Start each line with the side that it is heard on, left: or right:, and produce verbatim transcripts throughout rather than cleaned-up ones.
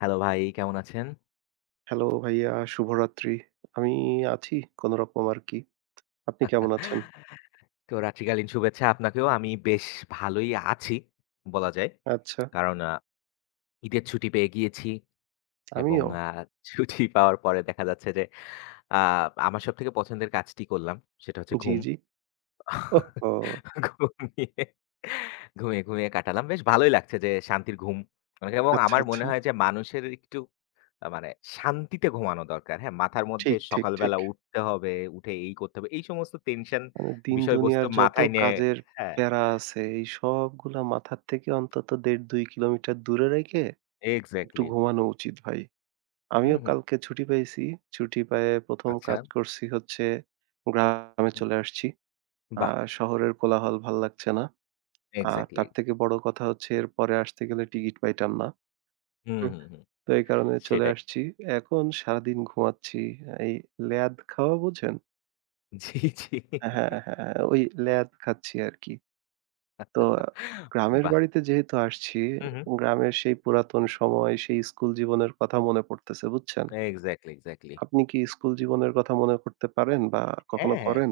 left: Hello ভাই, কেমন আছেন?
right: হ্যালো ভাইয়া, শুভরাত্রি। আমি আছি কোনরকম আরকি। আপনি কেমন আছেন?
left: তো রাত্রিকালীন শুভেচ্ছা আপনাকেও। আমি বেশ ভালোই আছি বলা যায়।
right: আচ্ছা,
left: কারণ আ ঈদের ছুটি পেয়ে গিয়েছি এবং
right: আমিও।
left: আ ছুটি পাওয়ার পরে দেখা যাচ্ছে যে আ আমার সবথেকে পছন্দের কাজটি করলাম। সেটা হচ্ছে
right: জি,
left: ঘুম।
right: জি। ওহহো!
left: ঘুমিয়ে, ঘুমিয়ে, ঘুমিয়ে কাটালাম। বেশ ভালোই লাগছে যে শান্তির ঘুম। মানে এবং
right: আচ্ছা,
left: আমার মনে
right: আচ্ছা।
left: হয় যে মানুষের একটু আ মানে শান্তিতে ঘুমানো দরকার। হ্যাঁ? মাথার মধ্যে
right: ঠিক, ঠিক, ঠিক।
left: সকালবেলা উঠতে হবে, উঠে এই করতে হবে। এই সমস্ত টেনশন
right: মানে দিন-দুনিয়ার
left: বিষয়বস্তু
right: যত
left: মাথায় নিয়ে
right: কাজের
left: হ্যাঁ।
right: প্যারা আছে এই সবগুলা মাথার থেকে অন্তত এক দশমিক পাঁচ-দুই কিলোমিটার দূরে রেখে একটু
left: এক্সাক্টলি।
right: ঘুমানো উচিত ভাই।
left: হুম,
right: আমিও
left: হুম।
right: কালকে ছুটি পাইছি। ছুটি পেয়ে ১ম
left: আচ্ছা।
right: কাজ করছি হচ্ছে গ্রামে
left: হুম।
right: চলে আসছি। আ
left: বাহ!
right: শহরের কোলাহল ভাল লাগছে না। আ
left: এক্সাক্টলি,
right: তার
left: এক্সাক্টলি।
right: থেকে বড় কথা হচ্ছে এরপরে আসতে গেলে টিকিট পাইতাম না।
left: হুম,
right: হুম,
left: হুম, হুম।
right: তো এই কারণে চলে
left: সেটাই।
right: আসছি। এখন সারাদিন ঘুমাচ্ছি। এই ল্যাদ খাওয়া বোঝেন?
left: জি, জি।
right: হ্যাঁ, হ্যাঁ, ওই ল্যাদ খাচ্ছি আরকি। তো গ্রামের
left: বাহ!
right: বাড়িতে যেহেতু আসছি,
left: হুম, হুম।
right: গ্রামের সেই পুরাতন সময়, সেই স্কুল জীবনের কথা মনে পড়তেছে, বুঝছেন?
left: Exactly, exactly.
right: আপনি কি স্কুল জীবনের কথা মনে করতে পারেন বা কখনো
left: হ্যাঁ, হ্যাঁ।
right: করেন?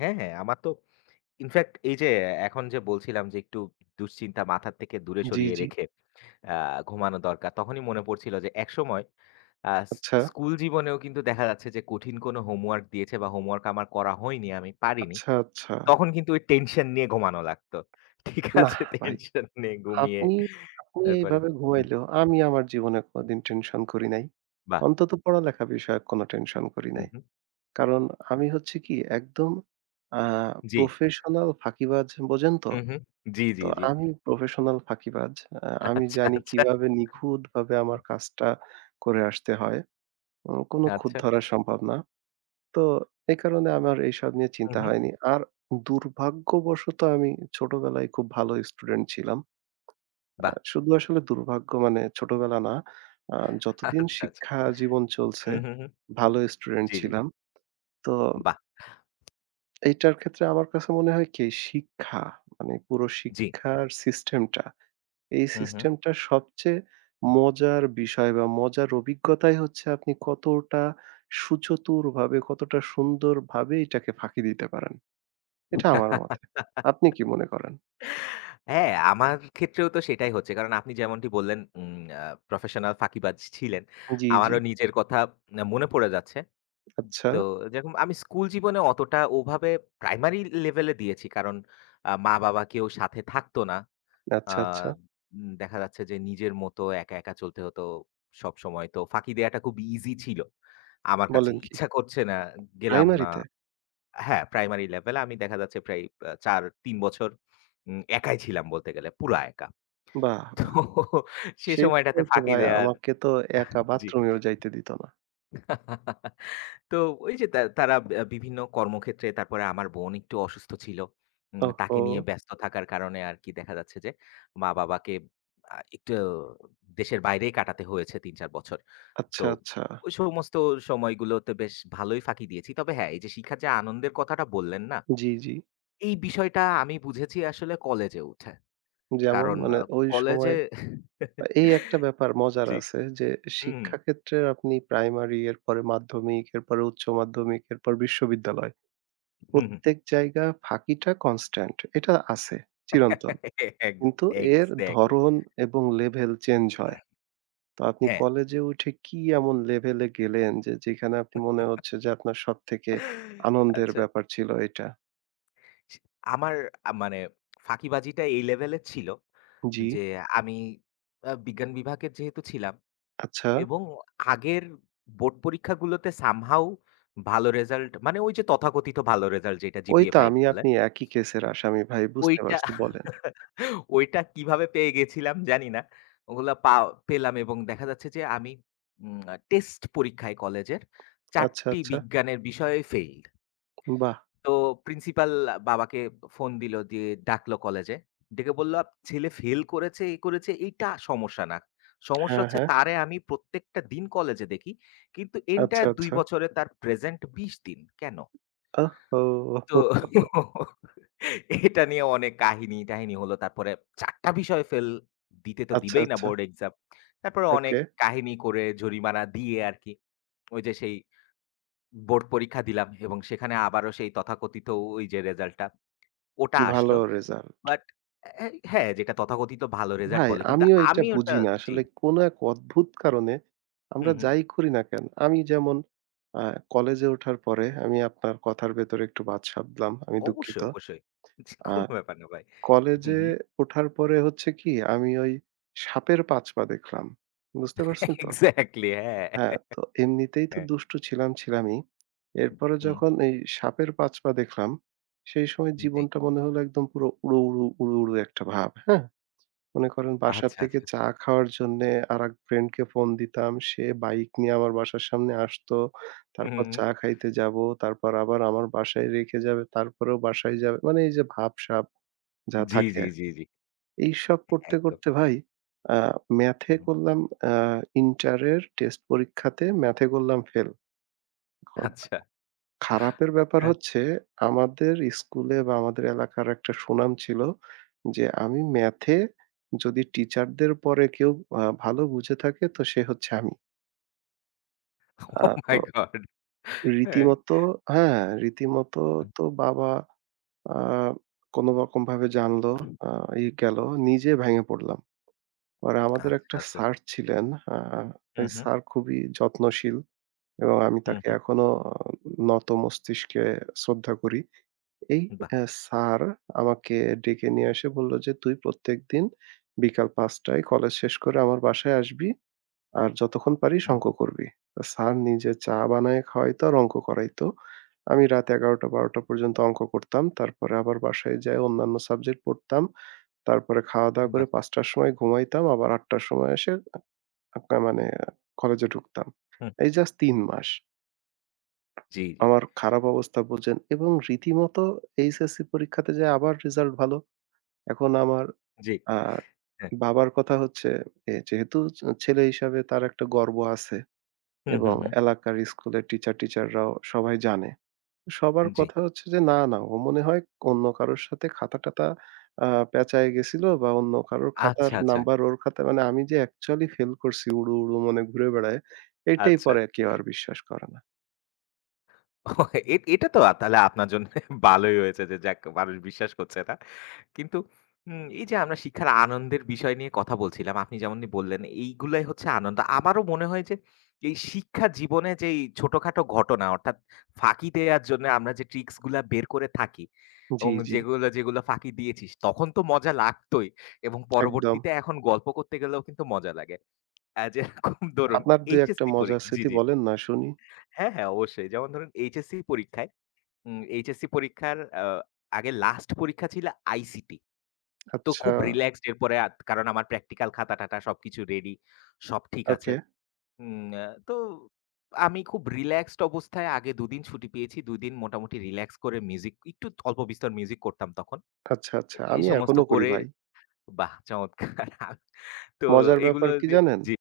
left: হ্যাঁ, হ্যাঁ। আমার তো ইনফেক্ট এই যে এখন যে বলছিলাম যে একটু দুশ্চিন্তা মাথার থেকে দূরে
right: জি,
left: সরিয়ে
right: জি।
left: রেখে আ ঘুমানো দরকার। তখনই মনে পড়ছিল যে একসময় আ স
right: আচ্ছা,
left: স্কুল জীবনেও কিন্তু দেখা যাচ্ছে যে কঠিন কোনো হোমওয়ার্ক দিয়েছে বা হোমওয়ার্ক আমার করা হয়নি, আমি পারিনি।
right: আচ্ছা, আচ্ছা।
left: তখন কিন্তু ওই টেনশন নিয়ে ঘুমানো লাগতো। ঠিক
right: নাহ
left: আছে?
right: ভাই।
left: টেনশন নিয়ে ঘুমিয়ে
right: আপনি, আপনি
left: তারপরে
right: এইভাবে
left: হুম,
right: ঘুমাইলেও আমি আমার জীবনে কোনোদিন টেনশন করি নাই।
left: বাহ!
right: অন্তত পড়ালেখা বিষয়ক কোনো টেনশন করি
left: হুম,
right: নাই।
left: হুম।
right: কারণ আমি হচ্ছে কি একদম আ
left: জি।
right: প্রফেশনাল ফাঁকিবাজ বোঝেন তো?
left: হুম, হুম। জি, জি,
right: তো
left: জি।
right: আমি প্রফেশনাল ফাঁকিবাজ। আ আমি
left: আচ্ছা,
right: জানি
left: আচ্ছা।
right: কিভাবে নিখুঁতভাবে আমার
left: হুম,
right: কাজটা করে আসতে হয়। উম কোনো খুঁত
left: আচ্ছা।
right: ধরা সম্ভব না। তো এই কারণে আমার এইসব নিয়ে
left: হুম,
right: চিন্তা
left: হুম।
right: হয়নি। আর দুর্ভাগ্যবশত আমি ছোটবেলায় খুব ভালো স্টুডেন্ট ছিলাম। আ
left: বাহ!
right: শুধু আসলে দুর্ভাগ্য মানে ছোটবেলা না। আ যতদিন
left: আচ্ছা, আচ্ছা।
right: শিক্ষা জীবন চলছে,
left: হুম, হুম, হুম।
right: ভালো স্টুডেন্ট
left: জি, জি।
right: ছিলাম। তো
left: বাহ!
right: এইটার ক্ষেত্রে আমার কাছে মনে হয় কি শিক্ষা মানে পুরো
left: জি।
right: শিক্ষার সিস্টেমটা, এই
left: হুম, হুম।
right: সিস্টেমটার সবচেয়ে মজার বিষয় বা মজার অভিজ্ঞতাই হচ্ছে আপনি কতটা সুচতুরভাবে, কতটা সুন্দরভাবে এটাকে ফাঁকি দিতে পারেন। এটা আমার মতে। আপনি কি মনে করেন?
left: হ্যাঁ, আমার ক্ষেত্রেও তো সেটাই হচ্ছে। কারণ আপনি যেমনটি বললেন উম আ প্রফেশনাল ফাঁকিবাজ ছিলেন।
right: জি, জি।
left: আমারও নিজের কথা আ মনে পড়ে যাচ্ছে।
right: আচ্ছা,
left: তো যেরকম আমি স্কুল জীবনে অতটা ওভাবে প্রাইমারি লেভেলে দিয়েছি। কারণ আ মা-বাবা কেউ সাথে থাকতো না। আ
right: আচ্ছা, আচ্ছা।
left: উম দেখা যাচ্ছে যে নিজের মতো একা, একা চলতে হতো সবসময়। তো ফাঁকি দেয়াটা খুব ইজি ছিল। আমার কাছে
right: বলেন কি?
left: ইচ্ছা করছে না, গেলাম না।
right: প্রাইমারিতে?
left: হ্যাঁ, প্রাইমারি লেভেলে আমি দেখা যাচ্ছে প্রায় আ চার তিন বছর উম একাই ছিলাম বলতে গেলে, পুরা একা।
right: বাহ!
left: তো
right: বাহ!
left: সে সময়টাতে
right: সেইটাই তো
left: ফাঁকি
right: ভাই
left: দেয়ার
right: আমাকে তো একা বাথরুমেও যাইতে দিত না।
left: জি। তো ওই যে তা তারা আ বিভিন্ন কর্মক্ষেত্রে তারপরে আমার বোন একটু অসুস্থ ছিল। উম তাকে
right: ওহহো!
left: নিয়ে ব্যস্ত থাকার কারণে আরকি দেখা যাচ্ছে যে মা-বাবাকে আ একটু দেশের বাইরেই কাটাতে হয়েছে তিন চার বছর। তো
right: আচ্ছা, আচ্ছা।
left: ওই সমস্ত সময়গুলোতে বেশ ভালোই ফাঁকি দিয়েছি। তবে হ্যাঁ, এই যে শিক্ষার যে আনন্দের কথাটা বললেন না?
right: জি, জি।
left: এই বিষয়টা আমি বুঝেছি আসলে কলেজে উঠে।
right: যেমন
left: কারণ
right: মানে
left: আ
right: ওই সময়
left: কলেজে
right: এই একটা ব্যাপার মজার
left: জি।
right: আছে যে
left: হুম, হুম।
right: শিক্ষাক্ষেত্রে আপনি প্রাইমারি এরপরে মাধ্যমিক, এরপরে উচ্চ মাধ্যমিক, এরপর বিশ্ববিদ্যালয়। প্রত্যেক জায়গা ফাঁকিটা কনস্ট্যান্ট। এটা আছে চিরন্তন।
left: হুম, হুম। এক
right: কিন্তু এর
left: এক্সাক্টলি।
right: ধরন এবং লেভেল চেঞ্জ হয়। তো আপনি
left: হ্যাঁ।
right: কলেজে উঠে কি এমন লেভেলে গেলেন যে যেখানে আপনি মনে হচ্ছে যে আপনার সবথেকে আনন্দের
left: আচ্ছা।
right: ব্যাপার ছিল এটা?
left: সে আমার আ মানে ফাঁকিবাজিটা এই লেভেলের ছিল
right: জি,
left: যে আমি আ বিজ্ঞান বিভাগের যেহেতু ছিলাম
right: আচ্ছা।
left: এবং আগের বোর্ড পরীক্ষাগুলোতে সামহাউ ভালো রেজাল্ট মানে ওই যে তথাকথিত ভালো রেজাল্ট যেটা
right: ওই
left: জিপিএ
right: তো
left: পাঁচ
right: আমি
left: বলে
right: আপনি একই কেসের আসামি ভাই বুঝতে
left: ওইটা
right: পারছি বলেন।
left: ওইটা কিভাবে পেয়ে গেছিলাম জানি না। ওগুলা পা পেলাম এবং দেখা যাচ্ছে যে আমি উম টেস্ট পরীক্ষায় কলেজের চার
right: আচ্ছা,
left: টি
right: আচ্ছা।
left: বিজ্ঞানের বিষয়ে ফেইল।
right: বাহ!
left: তো প্রিন্সিপাল বাবাকে ফোন দিল, দিয়ে ডাকলো কলেজে। ডেকে বলল, "আপ ছেলে ফেল করেছে, এই করেছে, এইটা সমস্যা না। সমস্যা
right: হ্যাঁ,
left: হচ্ছে
right: হ্যাঁ।
left: তারে আমি প্রত্যেকটা দিন কলেজে দেখি। কিন্তু
right: আচ্ছা,
left: এন্টায়ার দুই
right: আচ্ছা।
left: বছরে তার প্রেজেন্ট বিশ দিন। কেন?" তো
right: ওহহো!
left: এটা নিয়ে অনেক কাহিনী-টাহিনী হলো। তারপরে চার টা বিষয়ে ফেল দিতে তো
right: আচ্ছা,
left: দিবেই না
right: আচ্ছা।
left: Board exam. তারপরে অনেক
right: ওকে।
left: কাহিনী করে জরিমানা দিয়ে আরকি ওই যে সেই বোর্ড পরীক্ষা দিলাম এবং সেখানে আবারও সেই তথাকথিত ওই যে রেজাল্টটা ওটা
right: ভালো
left: আসলো।
right: রেজাল্ট।
left: বাট অ্যা হ্যাঁ, যেটা তথাকথিত ভালো রেজাল্ট
right: ভাই,
left: বলে। কিন্তু
right: আমিও এটা
left: আমি ওটা
right: বুঝি না।
left: জি।
right: আসলে কোনো এক অদ্ভুত কারণে আমরা
left: হুম, হুম।
right: যাই করি না কেন, আমি যেমন আ কলেজে ওঠার পরে আমি আপনার কথার ভেতরে একটু বাদ সাধলাম। আমি দুঃখিত।
left: অবশ্যই, অবশ্যই। জি,
right: আ
left: কোনো ব্যাপার না ভাই। হুম,
right: কলেজে
left: হুম।
right: ওঠার পরে হচ্ছে কি আমি ওই সাপের পাঁচ পা দেখলাম। বুঝতে পারছেন তো?
left: এক্সাক্টলি হ্যাঁ,
right: হ্যাঁ, তো এমনিতেই তো
left: হ্যাঁ।
right: দুষ্টু ছিলাম, ছিলামই। এরপরে
left: হুম,
right: যখন এই সাপের পাঁচ পা দেখলাম, সেই সময়
left: জি।
right: জীবনটা মনে হলো একদম পুরো উড়ু, উড়ু, উড়ু, উড়ু একটা ভাব। হ্যাঁ? মনে করেন বাসা
left: আচ্ছা,
right: থেকে
left: আচ্ছা।
right: চা খাওয়ার জন্যে আরেক ফ্রেন্ডকে ফোন দিতাম। সে বাইক নিয়ে আমার বাসার সামনে আসতো।
left: হুম,
right: তারপর
left: হুম,
right: চা
left: হুম।
right: খাইতে যাবো। তারপর আবার আমার বাসায় রেখে যাবে। তারপরেও বাসায় যাবে। মানে এই যে ভাবসাব যা
left: জি,
right: থাকে
left: জি,
right: আরকি।
left: জি, জি।
right: এইসব করতে,
left: একদম।
right: করতে ভাই আ ম্যাথে
left: হুম, হুম।
right: করলাম আ ইন্টারের টেস্ট পরীক্ষাতে ম্যাথে করলাম ফেল। এখন
left: আচ্ছা।
right: খারাপের ব্যাপার
left: হ্যাঁ।
right: হচ্ছে আমাদের স্কুলে বা আমাদের এলাকার একটা সুনাম ছিল যে আমি ম্যাথে যদি টিচারদের পরে কেউ আ ভালো বুঝে থাকে তো সে হচ্ছে আমি। আ
left: ওহ
right: তো
left: মাই গড! হ্যাঁ।
right: রীতিমতো হ্যাঁ, রীতিমতো তো বাবা আ কোনো রকমভাবে জানলো আ ই গেল। নিজে ভেঙে পড়লাম। পরে আমাদের
left: আচ্ছা,
right: একটা
left: আচ্ছা।
right: স্যার ছিলেন। আ এই
left: হুম, হুম,
right: স্যার খুবই যত্নশীল এবং আমি
left: হুম,
right: তাকে
left: হুম।
right: এখনো আহ, নত মস্তিষ্কে শ্রদ্ধা করি। এই
left: বাহ!
right: অ্যা স্যার আমাকে ডেকে নিয়ে এসে বলল যে, "তুই প্রত্যেকদিন বিকাল পাঁচ টায় কলেজ শেষ করে আমার বাসায় আসবি। আর যতক্ষণ পারিস
left: হুম,
right: অঙ্ক করবি।" তো স্যার নিজে চা বানায় খাওয়াইতো আর অঙ্ক করাইতো। আমি রাত এগারো থেকে বারো পর্যন্ত অঙ্ক করতাম। তারপরে আবার বাসায় যাই অন্যান্য সাবজেক্ট পড়তাম। তারপরে খাওয়া-দাওয়া করে
left: বাহ!
right: পাঁচ টার সময় ঘুমাইতাম। আবার আট টার সময় এসে আ আ মানে কলেজে ঢুকতাম।
left: হুম।
right: এই জাস্ট তিন মাস।
left: জি, জি,
right: আমার খারাপ অবস্থা বোঝেন এবং রীতিমতো এইচএসসি পরীক্ষাতে যে আবার রেজাল্ট ভালো। এখন আমার
left: জি।
right: আ
left: হ্যাঁ।
right: বাবার কথা হচ্ছে এ যেহেতু ছে ছেলে হিসাবে তার একটা গর্ব আছে
left: হুম,
right: এবং
left: হুম, হুম।
right: এলাকার স্কুলের টিচার টিচাররাও সবাই জানে। সবার
left: জি।
right: কথা হচ্ছে যে না, না ও মনে হয় অন্য কারোর সাথে খাতা-টাতা আ পেঁচায় গেছিল বা অন্য কারোর খাতার
left: আচ্ছা, আচ্ছা,
right: নাম্বার ওর খাতায় মানে আমি যে অ্যাকচুয়ালি ফেল করছি উড়ু, উড়ু মনে ঘুরে বেড়ায় এইটাই
left: আচ্ছা।
right: পরে কেউ আর বিশ্বাস করে না।
left: এ এটা তো আ তাহলে আপনার জন্য ভালোই হয়েছে যে যাক মানুষ বিশ্বাস করছে না। কিন্তু উম এই যে আমরা শিক্ষার আনন্দের বিষয় নিয়ে কথা বলছিলাম, আপনি যেমনটি বললেন এইগুলাই হচ্ছে আনন্দ। আমারও মনে হয় যে এই শিক্ষা জীবনে যেই ছোটখাটো ঘটনা অর্থাৎ ফাঁকি দেয়ার জন্য আমরা যে ট্রিকস গুলা বের করে থাকি
right: জি,
left: এবং
right: জি,
left: যেগুলো, যেগুলো ফাঁকি দিয়েছিস তখন তো মজা লাগতই এবং
right: একদম।
left: পরবর্তীতে এখন গল্প করতে গেলেও কিন্তু মজা লাগে। আ যেরকম ধরুন
right: আপনার দুই এক টা
left: এইচএসসি
right: মজার
left: পরীক্ষা জি,
right: স্মৃতি
left: জি।
right: বলেন না শুনি।
left: হ্যাঁ, হ্যাঁ অবশ্যই। যেমন ধরুন এইচএসসি পরীক্ষায় উম এইচএসসি পরীক্ষার আ আগে লাস্ট পরীক্ষা ছিল আইসিটি। তো
right: আচ্ছা,
left: খুব রিল্যাক্সড এরপরে আত কারণ আমার প্র্যাকটিক্যাল খাতা-টাতা সবকিছু রেডি। সব ঠিক আছে।
right: ওকে।
left: উম আ তো আমি খুব রিল্যাক্সড অবস্থায় আগে দুই দিন ছুটি পেয়েছি। দুই দিন মোটামুটি রিল্যাক্স করে মিউজিক একটু অল্প বিস্তর মিউজিক করতাম তখন।
right: আচ্ছা,
left: এ
right: আচ্ছা।
left: এই
right: আমি
left: সমস্ত
right: এখনো করি
left: করে
right: ভাই।
left: বাহ! চমৎকার! তো
right: মজার ব্যাপার
left: এগুলো
right: কি
left: যে
right: জানেন?
left: জি।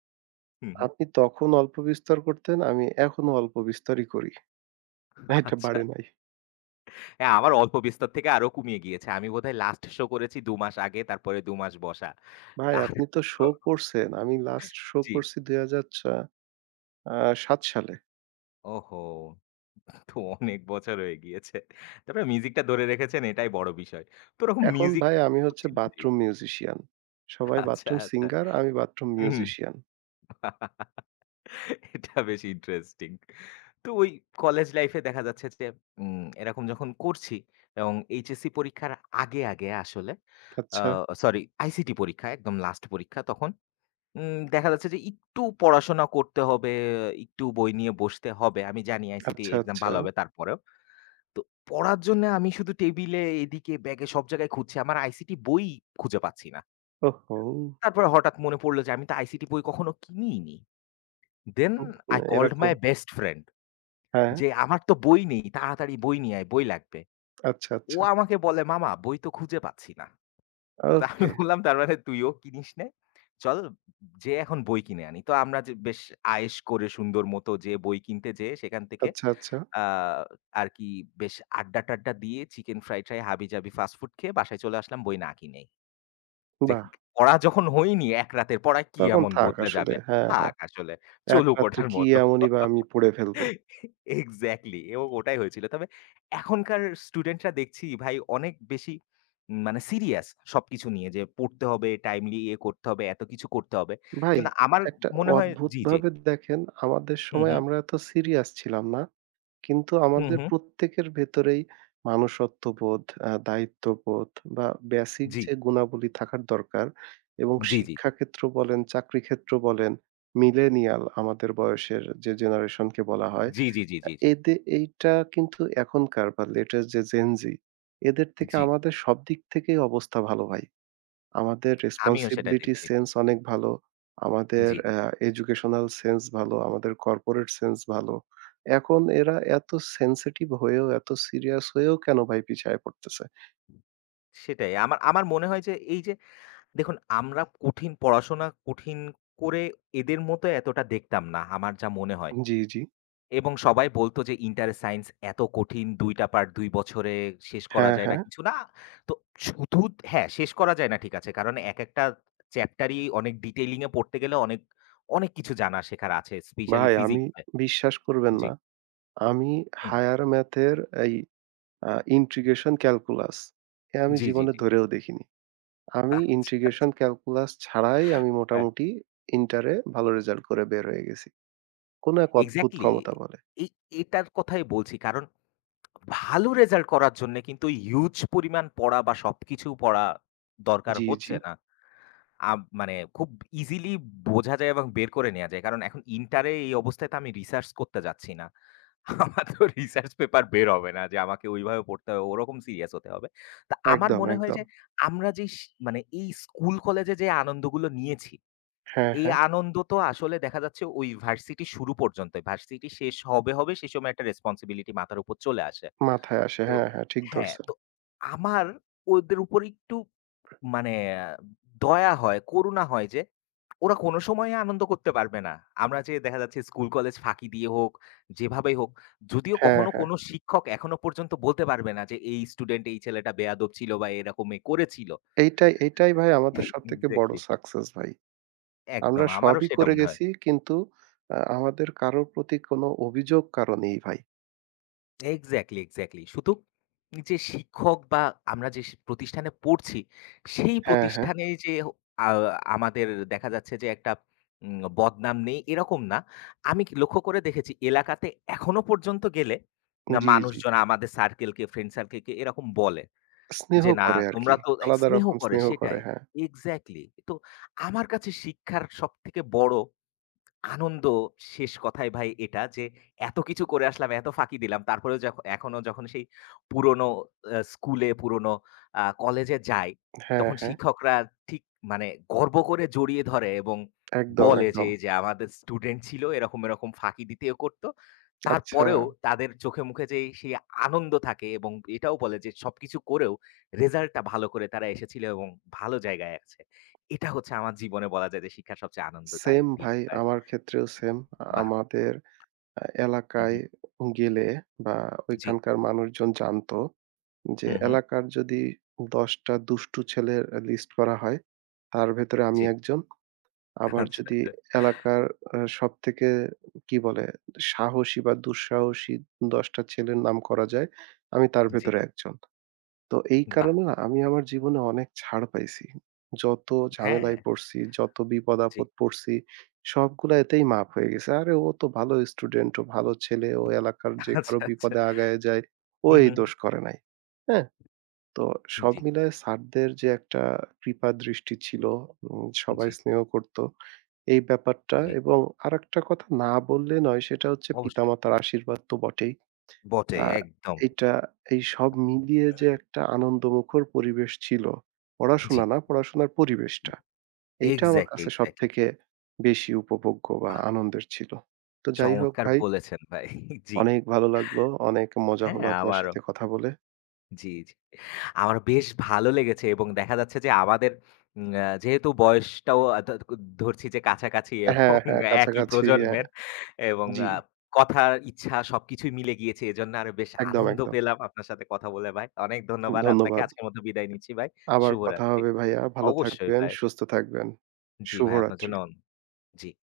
left: হু, হু।
right: আপনি তখন অল্প বিস্তর করতেন, আমি এখনো অল্প বিস্তরই করি।
left: আচ্ছা।
right: এটা
left: আচ্ছা।
right: বাড়ে নাই।
left: হ্যাঁ, আমার অল্প বিস্তর থেকে আরো কমিয়ে গিয়েছে। আমি বোধহয় লাস্ট শো করেছি দুই মাস আগে, তারপরে দুই মাস বসা।
right: ভাই
left: আর
right: আপনি তো শো
left: ও
right: করছেন। আমি লাস্ট শো
left: জি।
right: করছি দুই হাজার চা আ সাত সালে।
left: ওহো! তো অনেক বছর হয়ে গিয়েছে। তারপরে মিউজিকটা ধরে রেখেছেন এটাই বড় বিষয়। তো ওরকম
right: এখন
left: মিউজিক
right: ভাই আমি হচ্ছে
left: খুঁজছিলাম জি।
right: Bathroom musician. সবাই
left: আচ্ছা,
right: বাথরুম
left: আচ্ছা।
right: সিঙ্গার, আমি বাথরুম
left: হুম।
right: মিউজিশিয়ান।
left: এটা বেশ ইন্টারেস্টিং। তো ওই কলেজ লাইফে দেখা যাচ্ছে যে উম এরকম যখন করছি এবং এইচএসসি পরীক্ষার আগে, আগে আসলে আ
right: আচ্ছা,
left: সরি আইসিটি পরীক্ষা একদম লাস্ট পরীক্ষা তখন উম দেখা যাচ্ছে যে একটু পড়াশোনা করতে হবে, একটু বই নিয়ে বসতে হবে। আমি জানি আইসিটি
right: আচ্ছা,
left: এক্সাম
right: আচ্ছা।
left: ভালো হবে তারপরেও। তো পড়ার জন্য আমি শুধু টেবিলে এদিকে ব্যাগে সব জায়গায় খুঁজছি। আমার আইসিটি বই খুঁজে পাচ্ছি না।
right: ওহহো!
left: তারপরে হঠাৎ মনে পড়ল যে আমি তো আইসিটি বই কখনো কিনিইনি। দেন
right: হুম,
left: আই কল্ড
right: এরকম
left: মাই বেস্ট ফ্রেন্ড
right: হ্যাঁ,
left: যে আমার তো বই নেই তাড়াতাড়ি বই নিয়ে আয় বই লাগবে।
right: আচ্ছা,
left: ও
right: আচ্ছা।
left: আমাকে বলে মামা বই তো খুঁজে পাচ্ছি না। তো আমি
right: ওকে।
left: বললাম তার মানে তুইও কিনিস নাই। চল যেয়ে এখন বই কিনে আনি। তো আমরা যে বেশ আয়েশ করে সুন্দর মতো যেয়ে বই কিনতে যেয়ে সেখান থেকে
right: আচ্ছা, আচ্ছা।
left: আ আর কি বেশ আড্ডা-টাড্ডা দিয়ে চিকেন ফ্রাই-ট্রাই হাবি-জাবি ফাস্টফুড খেয়ে বাসায় চলে আসলাম বই না কিনেই। যে
right: বাহ!
left: পড়া যখন হয়নি এক রাতের পড়ায় কি
right: তখন
left: এমন
right: থাক
left: বদলে
right: আসলে।
left: যাবে?
right: হ্যাঁ, হ্যাঁ।
left: থাক আসলে
right: এক
left: চলুক
right: রাত্রে
left: ওঠার
right: কি
left: মতো।
right: এমনই বা আমি পড়ে ফেলবো।
left: এক্সাক্টলি এবং ওটাই হয়েছিল। তবে এখনকার স্টুডেন্টরা দেখছি ভাই অনেক বেশি উম, মানে সিরিয়াস সবকিছু নিয়ে যে পড়তে হবে, টাইমলি ইয়ে করতে হবে, এত কিছু করতে হবে।
right: ভাই
left: কিন্তু আমার
right: একটা
left: মনে হয় জি, জি।
right: অদ্ভুতভাবে দেখেন আমাদের
left: হুম,
right: সময়
left: হুম,
right: আমরা এত সিরিয়াস ছিলাম না। কিন্তু
left: হুম,
right: আমাদের
left: হুম।
right: প্রত্যেকের ভেতরেই মানুষত্ববোধ, আ দায়িত্ববোধ বা বেসিক
left: জি,
right: যে গুণাবলী থাকার দরকার এবং
left: জি, জি, জি।
right: শিক্ষাক্ষেত্র বলেন, চাকরি ক্ষেত্র বলেন, মিলেনিয়াল আমাদের বয়সের যে জেনারেশনকে বলা হয়
left: জি, জি, জি, জি, জি,
right: এদে এইটা কিন্তু এখনকার বা লেটেস্ট যে Gen Z এদের থেকে
left: জি।
right: আমাদের সব দিক থেকেই অবস্থা ভালো ভাই। আমাদের
left: আমিও সেটা
right: রেসপনসিবিলিটি
left: দেখছি।
right: সেন্স অনেক ভালো। আমাদের
left: জি,
right: আ এডুকেশনাল সেন্স ভালো, আমাদের কর্পোরেট সেন্স ভালো। এখন এরা এত সেনসিটিভ হয়েও, এত সিরিয়াস হয়েও কেন ভাই পিছায় পড়তেছে?
left: সেটাই। আমার আমার মনে হয় যে এই যে দেখুন আমরা কঠিন পড়াশোনা কঠিন করে এদের মতো এতটা দেখতাম না আমার যা মনে হয়।
right: জি, জি।
left: এবং সবাই বলত যে, "ইন্টার সায়েন্স এত কঠিন দুই টা পার্ট দুই বছরে শেষ করা
right: হ্যাঁ,
left: যায়
right: হ্যাঁ।
left: না, কিছু না।" তো শুধু হ্যাঁ, শেষ করা যায় না ঠিক আছে। কারণ একেকটা চ্যাপ্টারই অনেক ডিটেইলিং এ পড়তে গেলে অনেক, অনেক কিছু জানা শেখার আছে। স্পেশালি
right: ভাই আমি
left: ফিজিক্সে।
right: বিশ্বাস করবেন
left: জি,
right: না। আমি
left: হুম,
right: হায়ার ম্যাথের এই আ ইন্টিগ্রেশন ক্যালকুলাস এ আমি
left: জি, জি,
right: জীবনে
left: জি।
right: ধরেও দেখিনি। আমি
left: আচ্ছা,
right: ইন্টিগ্রেশন
left: আচ্ছা।
right: ক্যালকুলাস ছাড়াই আমি
left: হ্যাঁ,
right: মোটামুটি ইন্টারে ভালো রেজাল্ট করে বের হয়ে গেছি। কোনো এক অদ্ভুত
left: এক্সাক্টলি।
right: ক্ষমতা বলে।
left: এই এটার কথাই বলছি। কারণ ভালো রেজাল্ট করার জন্যে কিন্তু হিউজ পরিমাণ পড়া বা সবকিছু পড়া দরকার
right: জি, জি।
left: হচ্ছে না। আব মানে খুব ইজিলি বোঝা যায় এবং বের করে নেয়া যায়। কারণ এখন ইন্টারে এই অবস্থায় তো আমি রিসার্চ করতে যাচ্ছি না। আমার তো রিসার্চ পেপার বের হবে না যে আমাকে ওইভাবে পড়তে হবে, ওরকম সিরিয়াস হতে হবে। তা আমার
right: একদম,
left: মনে হয়
right: একদম।
left: যে আমরা যে স মানে এই স্কুল কলেজে যে আনন্দগুলো নিয়েছি,
right: হ্যাঁ,
left: এই
right: হ্যাঁ।
left: আনন্দ তো আসলে দেখা যাচ্ছে ওই ভার্সিটি শুরু পর্যন্তই। ভার্সিটি শেষ হবে, হবে সে সময় একটা রেসপনসিবিলিটি মাথার উপর চলে আসে।
right: মাথায় আসে।
left: তো
right: হ্যাঁ, হ্যাঁ ঠিক
left: হ্যাঁ,
right: ধরছেন।
left: তো আমার ওদের উপর একটু মানে দয়া হয়, করুণা হয় যে ওরা কোনো সময়ে আনন্দ করতে পারবে না। আমরা যে দেখা যাচ্ছে স্কুল কলেজ ফাঁকি দিয়ে হোক, যেভাবেই হোক, যদিও
right: হ্যাঁ,
left: কখনো
right: হ্যাঁ।
left: কোনো শিক্ষক এখনো পর্যন্ত বলতে পারবে না যে এই স্টুডেন্ট এই ছেলেটা বেয়াদব ছিল বা এরকমই করেছিল।
right: এইটাই, এইটাই ভাই আমাদের সবথেকে বড়
left: এক্সাক্টলি,
right: সাকসেস ভাই। আমরা
left: একদম আমারও
right: সবই
left: সেটা
right: করে
left: মনে হয়।
right: গেছি কিন্তু আ আমাদের কারো প্রতি কোনো অভিযোগ কারো নেই ভাই।
left: Exactly, exactly. শুধু যে শিক্ষক বা আমরা যে শি- প্রতিষ্ঠানে পড়ছি, সেই
right: হ্যাঁ, হ্যাঁ।
left: প্রতিষ্ঠানে যে আ আমাদের দেখা যাচ্ছে যে একটা উম বদনাম নেই এরকম না। আমি কি লক্ষ্য করে দেখেছি এলাকাতে এখনো পর্যন্ত গেলে না
right: জি, জি।
left: মানুষজন আমাদের সার্কেলকে, ফ্রেন্ড সার্কেলকে এরকম বলে
right: স্নেহ
left: যে, "না
right: করে
left: তোমরা
right: আরকি।
left: তো" এই
right: আলাদা
left: স্নেহ
right: রকম
left: করে
right: স্নেহ করে।
left: সেটাই।
right: হ্যাঁ।
left: এক্সাক্টলি। তো আমার কাছে শিক্ষার সবথেকে বড় আনন্দ শেষ কথায় ভাই এটা যে এত কিছু করে আসলাম, এত ফাঁকি দিলাম। তারপরেও যখ এখনো যখন সেই পুরনো আ স্কুলে, পুরনো আ কলেজে যাই,
right: হ্যাঁ,
left: তখন
right: হ্যাঁ।
left: শিক্ষকরা ঠিক মানে গর্ব করে জড়িয়ে ধরে এবং
right: একদম,
left: বলে যে,
right: একদম।
left: "এই যে আমাদের স্টুডেন্ট ছিল, এরকম, এরকম ফাঁকি দিতেও করত।"
right: আচ্ছা।
left: তারপরেও তাদের চোখে মুখে যেই সেই আনন্দ থাকে এবং এটাও বলে যে সবকিছু করেও রেজাল্টটা ভালো করে তারা এসেছিল এবং ভালো জায়গায় আছে। এটা হচ্ছে আমার জীবনে বলা যায় যে শিক্ষার সবচেয়ে
right: সেম
left: আনন্দদায়ক দিক।
right: ভাই আমার ক্ষেত্রেও সেম। আ
left: বাহ!
right: আমাদের আ
left: হু, হু।
right: এলাকায় গেলে বা
left: জি।
right: ওইখানকার মানুষজন জানতো যে
left: হু, হু।
right: এলাকার যদি দশ টা দুষ্টু ছেলের আ লিস্ট করা হয়, তার ভেতরে আমি
left: জি।
right: একজন। আবার
left: আচ্ছা,
right: যদি
left: আচ্ছা।
right: এলাকার আ সবথেকে কি বলে সাহসী বা দুঃসাহসী দশ টা ছেলের নাম করা যায়, আমি তার
left: জি।
right: ভেতরে একজন। তো এই
left: বাহ!
right: কারণে না আমি আমার জীবনে অনেক ছাড় পাইছি। যত ঝামেলায়
left: হ্যাঁ,
right: পড়ছি, যত
left: জি।
right: বিপদ-আপদ পড়ছি, সবগুলা এতেই মাপ হয়ে গেছে। আরে ও তো ভালো স্টুডেন্ট, ও ভালো ছেলে, ও এলাকার যে
left: আচ্ছা,
right: কারো
left: আচ্ছা।
right: বিপদে আগায়া যায়, ও
left: হু,
right: এই
left: হু, হু।
right: দোষ করে নাই। হ্যাঁ? তো সব
left: জি,
right: মিলায়ে স্যারদের যে একটা কৃপা দৃষ্টি ছিল, উম সবাই
left: জি,
right: স্নেহ করত, এই ব্যাপারটা
left: জি।
right: এবং আরেকটা কথা না বললে নয় সেটা হচ্ছে
left: অবশ্যই।
right: পিতামাতার আশীর্বাদ তো বটেই।
left: বটে
right: আ
left: একদম।
right: এইটা এই সব মিলিয়ে যে একটা আনন্দমুখর পরিবেশ ছিল।
left: জি।
right: পড়াশোনা না, পড়াশোনার পরিবেশটা। এইটা আমার
left: এক্সাক্টলি,
right: কাছে
left: এক্সাক্টলি।
right: সবথেকে বেশি উপভোগ্য বা
left: বাহ!
right: আনন্দের ছিল। তো যাই হোক
left: চমৎকার
right: ভাই,
left: বলেছেন ভাই। জি।
right: অনেক ভালো লাগলো। অনেক মজা
left: হ্যাঁ,
right: হলো আপনার
left: আমারও।
right: সাথে কথা বলে।
left: জি, জি। আমার বেশ ভালো লেগেছে এবং দেখা যাচ্ছে যে আমাদের উম আ যেহেতু বয়সটাও আ ধ ধরছি যে কাছাকাছি এবং
right: হ্যাঁ, হ্যাঁ,
left: একই
right: কাছাকাছি হ্যাঁ।
left: প্রজন্মের এবং
right: জি,
left: আ কথার ইচ্ছা সবকিছুই মিলে গিয়েছে। এজন্য আরো বেশ
right: একদম,
left: আনন্দ
right: একদম।
left: পেলাম আপনার সাথে কথা বলে ভাই। অনেক ধন্যবাদ আপনাকে।
right: ধন্যবাদ।
left: আজকের মতো বিদায় নিচ্ছি ভাই।
right: আবার কথা
left: শুভরাত্রি।
right: হবে ভাইয়া। ভালো
left: অবশ্যই
right: থাকবেন,
left: ভাই।
right: সুস্থ থাকবেন।
left: জি ভাই, আপনার
right: শুভরাত্রি।
left: জন্য অন জি।